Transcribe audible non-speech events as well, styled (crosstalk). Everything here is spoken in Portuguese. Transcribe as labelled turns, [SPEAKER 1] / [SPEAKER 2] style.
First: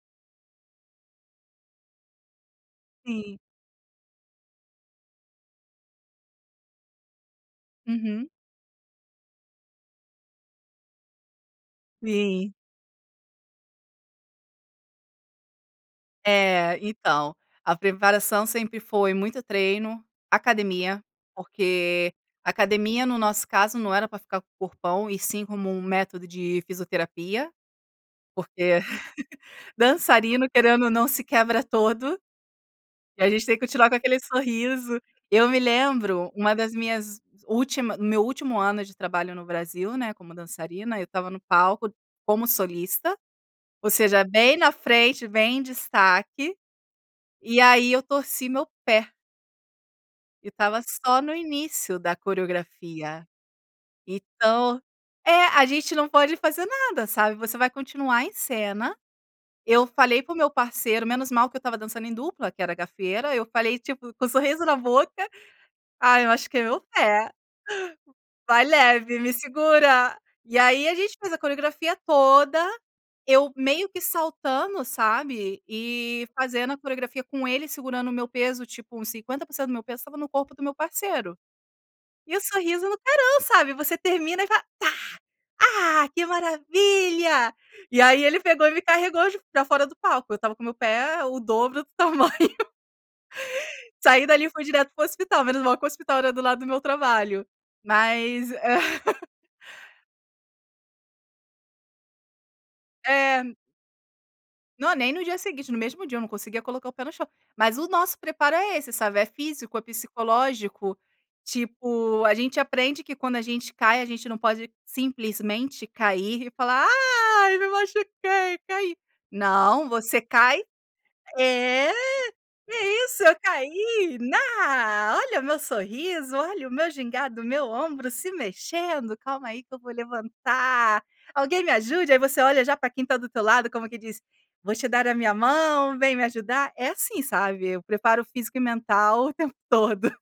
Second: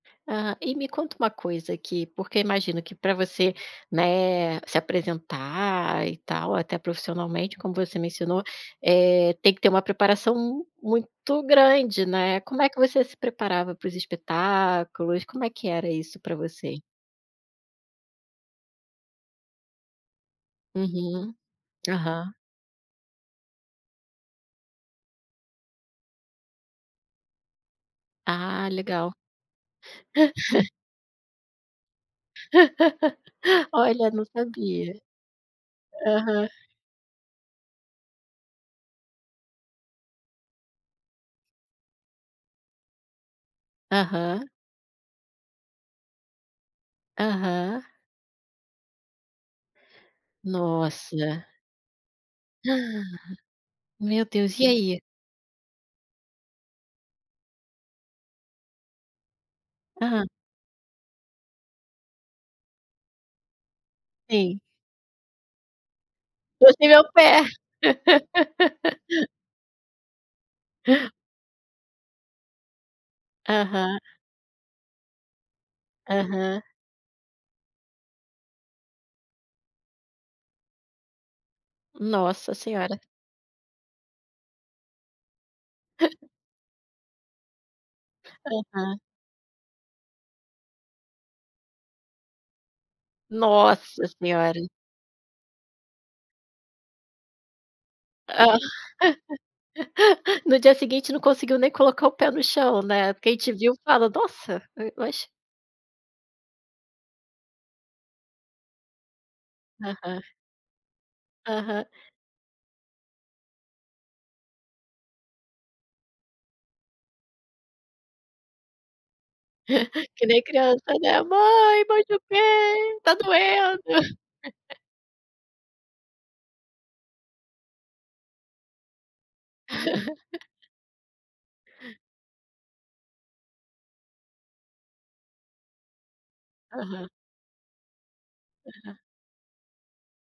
[SPEAKER 1] Ah, e me conta uma coisa aqui, porque eu imagino que, para
[SPEAKER 2] Sim.
[SPEAKER 1] você, né, se apresentar e tal, até profissionalmente, como você
[SPEAKER 2] Uhum.
[SPEAKER 1] mencionou, eh, tem que ter uma preparação m muito grande, né.
[SPEAKER 2] Sim.
[SPEAKER 1] Como é que você se preparava para os espetáculos? Como é que era isso para
[SPEAKER 2] É,
[SPEAKER 1] você?
[SPEAKER 2] então, a preparação sempre foi muito treino, academia,
[SPEAKER 1] Uhum.
[SPEAKER 2] porque
[SPEAKER 1] Aham.
[SPEAKER 2] academia, no nosso caso, não era para ficar com corpão, e sim como um método de fisioterapia.
[SPEAKER 1] Ah,
[SPEAKER 2] Porque
[SPEAKER 1] legal.
[SPEAKER 2] (chuckles) dançarino,
[SPEAKER 1] (chuckles)
[SPEAKER 2] querendo ou não, se quebra todo. E a gente tem que
[SPEAKER 1] (laughs)
[SPEAKER 2] continuar com
[SPEAKER 1] Olha,
[SPEAKER 2] aquele
[SPEAKER 1] não sabia.
[SPEAKER 2] sorriso. Eu me lembro
[SPEAKER 1] Aham.
[SPEAKER 2] uma das minhas última meu último ano de trabalho no Brasil, né, como dançarina, eu estava no palco como solista, ou seja,
[SPEAKER 1] Aham.
[SPEAKER 2] bem na frente, bem em destaque, e
[SPEAKER 1] Aham.
[SPEAKER 2] aí eu torci meu pé. E estava só no
[SPEAKER 1] Nossa.
[SPEAKER 2] início da coreografia.
[SPEAKER 1] (gasps) Meu Deus, e
[SPEAKER 2] Então
[SPEAKER 1] aí?
[SPEAKER 2] é, a gente não pode fazer nada, sabe. Você vai continuar em cena. Eu falei
[SPEAKER 1] Aham.
[SPEAKER 2] para o meu parceiro menos mal que eu estava dançando em dupla, que era Gafieira. Eu falei, tipo, com
[SPEAKER 1] Sim.
[SPEAKER 2] sorriso na boca: "Ai, eu machuquei meu
[SPEAKER 1] "Torci
[SPEAKER 2] pé,
[SPEAKER 1] meu
[SPEAKER 2] (chuckles)
[SPEAKER 1] pé."
[SPEAKER 2] vai leve,
[SPEAKER 1] (laughs)
[SPEAKER 2] me segura". E aí a gente faz a coreografia toda, eu meio
[SPEAKER 1] Aham.
[SPEAKER 2] que saltando, sabe, e
[SPEAKER 1] Aham.
[SPEAKER 2] fazendo a coreografia com ele segurando o meu peso, tipo uns 50% do meu peso estava no corpo do meu parceiro, e o
[SPEAKER 1] Nossa
[SPEAKER 2] sorriso no
[SPEAKER 1] Senhora!
[SPEAKER 2] carão, sabe. Você termina e fala: "Tá! Ah! Que maravilha!". E aí ele pegou e me
[SPEAKER 1] Aham.
[SPEAKER 2] carregou j pra fora do palco. Eu estava com meu pé o dobro do tamanho.
[SPEAKER 1] Nossa
[SPEAKER 2] Saí dali e
[SPEAKER 1] Senhora!
[SPEAKER 2] fui direto para o hospital, menos mal que o hospital era do lado do meu trabalho, mas (laughs)
[SPEAKER 1] (laughs) No dia seguinte não conseguiu nem colocar o pé no chão né, porque a gente
[SPEAKER 2] É.
[SPEAKER 1] viu fala: "Nossa!".
[SPEAKER 2] Não,
[SPEAKER 1] Eu
[SPEAKER 2] nem no
[SPEAKER 1] acho.
[SPEAKER 2] dia seguinte, no mesmo dia eu não conseguia colocar o pé no chão. Mas o nosso preparo é esse, sabe, é físico, é
[SPEAKER 1] Aham.
[SPEAKER 2] psicológico.
[SPEAKER 1] Aham.
[SPEAKER 2] Tipo, a gente aprende que quando a gente cai, a gente não pode simplesmente cair e falar: "Ai! Me machuquei! Caí!" Não,
[SPEAKER 1] (chuckles)
[SPEAKER 2] você
[SPEAKER 1] Que nem
[SPEAKER 2] cai
[SPEAKER 1] criança, né: "Mãe!
[SPEAKER 2] é. "Que
[SPEAKER 1] Machuquei! Tá
[SPEAKER 2] isso, eu
[SPEAKER 1] doendo!"
[SPEAKER 2] caí!
[SPEAKER 1] (chuckles)
[SPEAKER 2] Ná, olha meu sorriso, olha o meu gingado, meu ombro se mexendo, calma aí que vou
[SPEAKER 1] (laughs)
[SPEAKER 2] levantar, alguém me ajude?" Aí você olha já para quem está do teu lado como que diz: "Vou te dar a minha mão, vem me ajudar", é
[SPEAKER 1] Aham.
[SPEAKER 2] assim, sabe. O preparo físico e
[SPEAKER 1] Aham.
[SPEAKER 2] mental o tempo todo.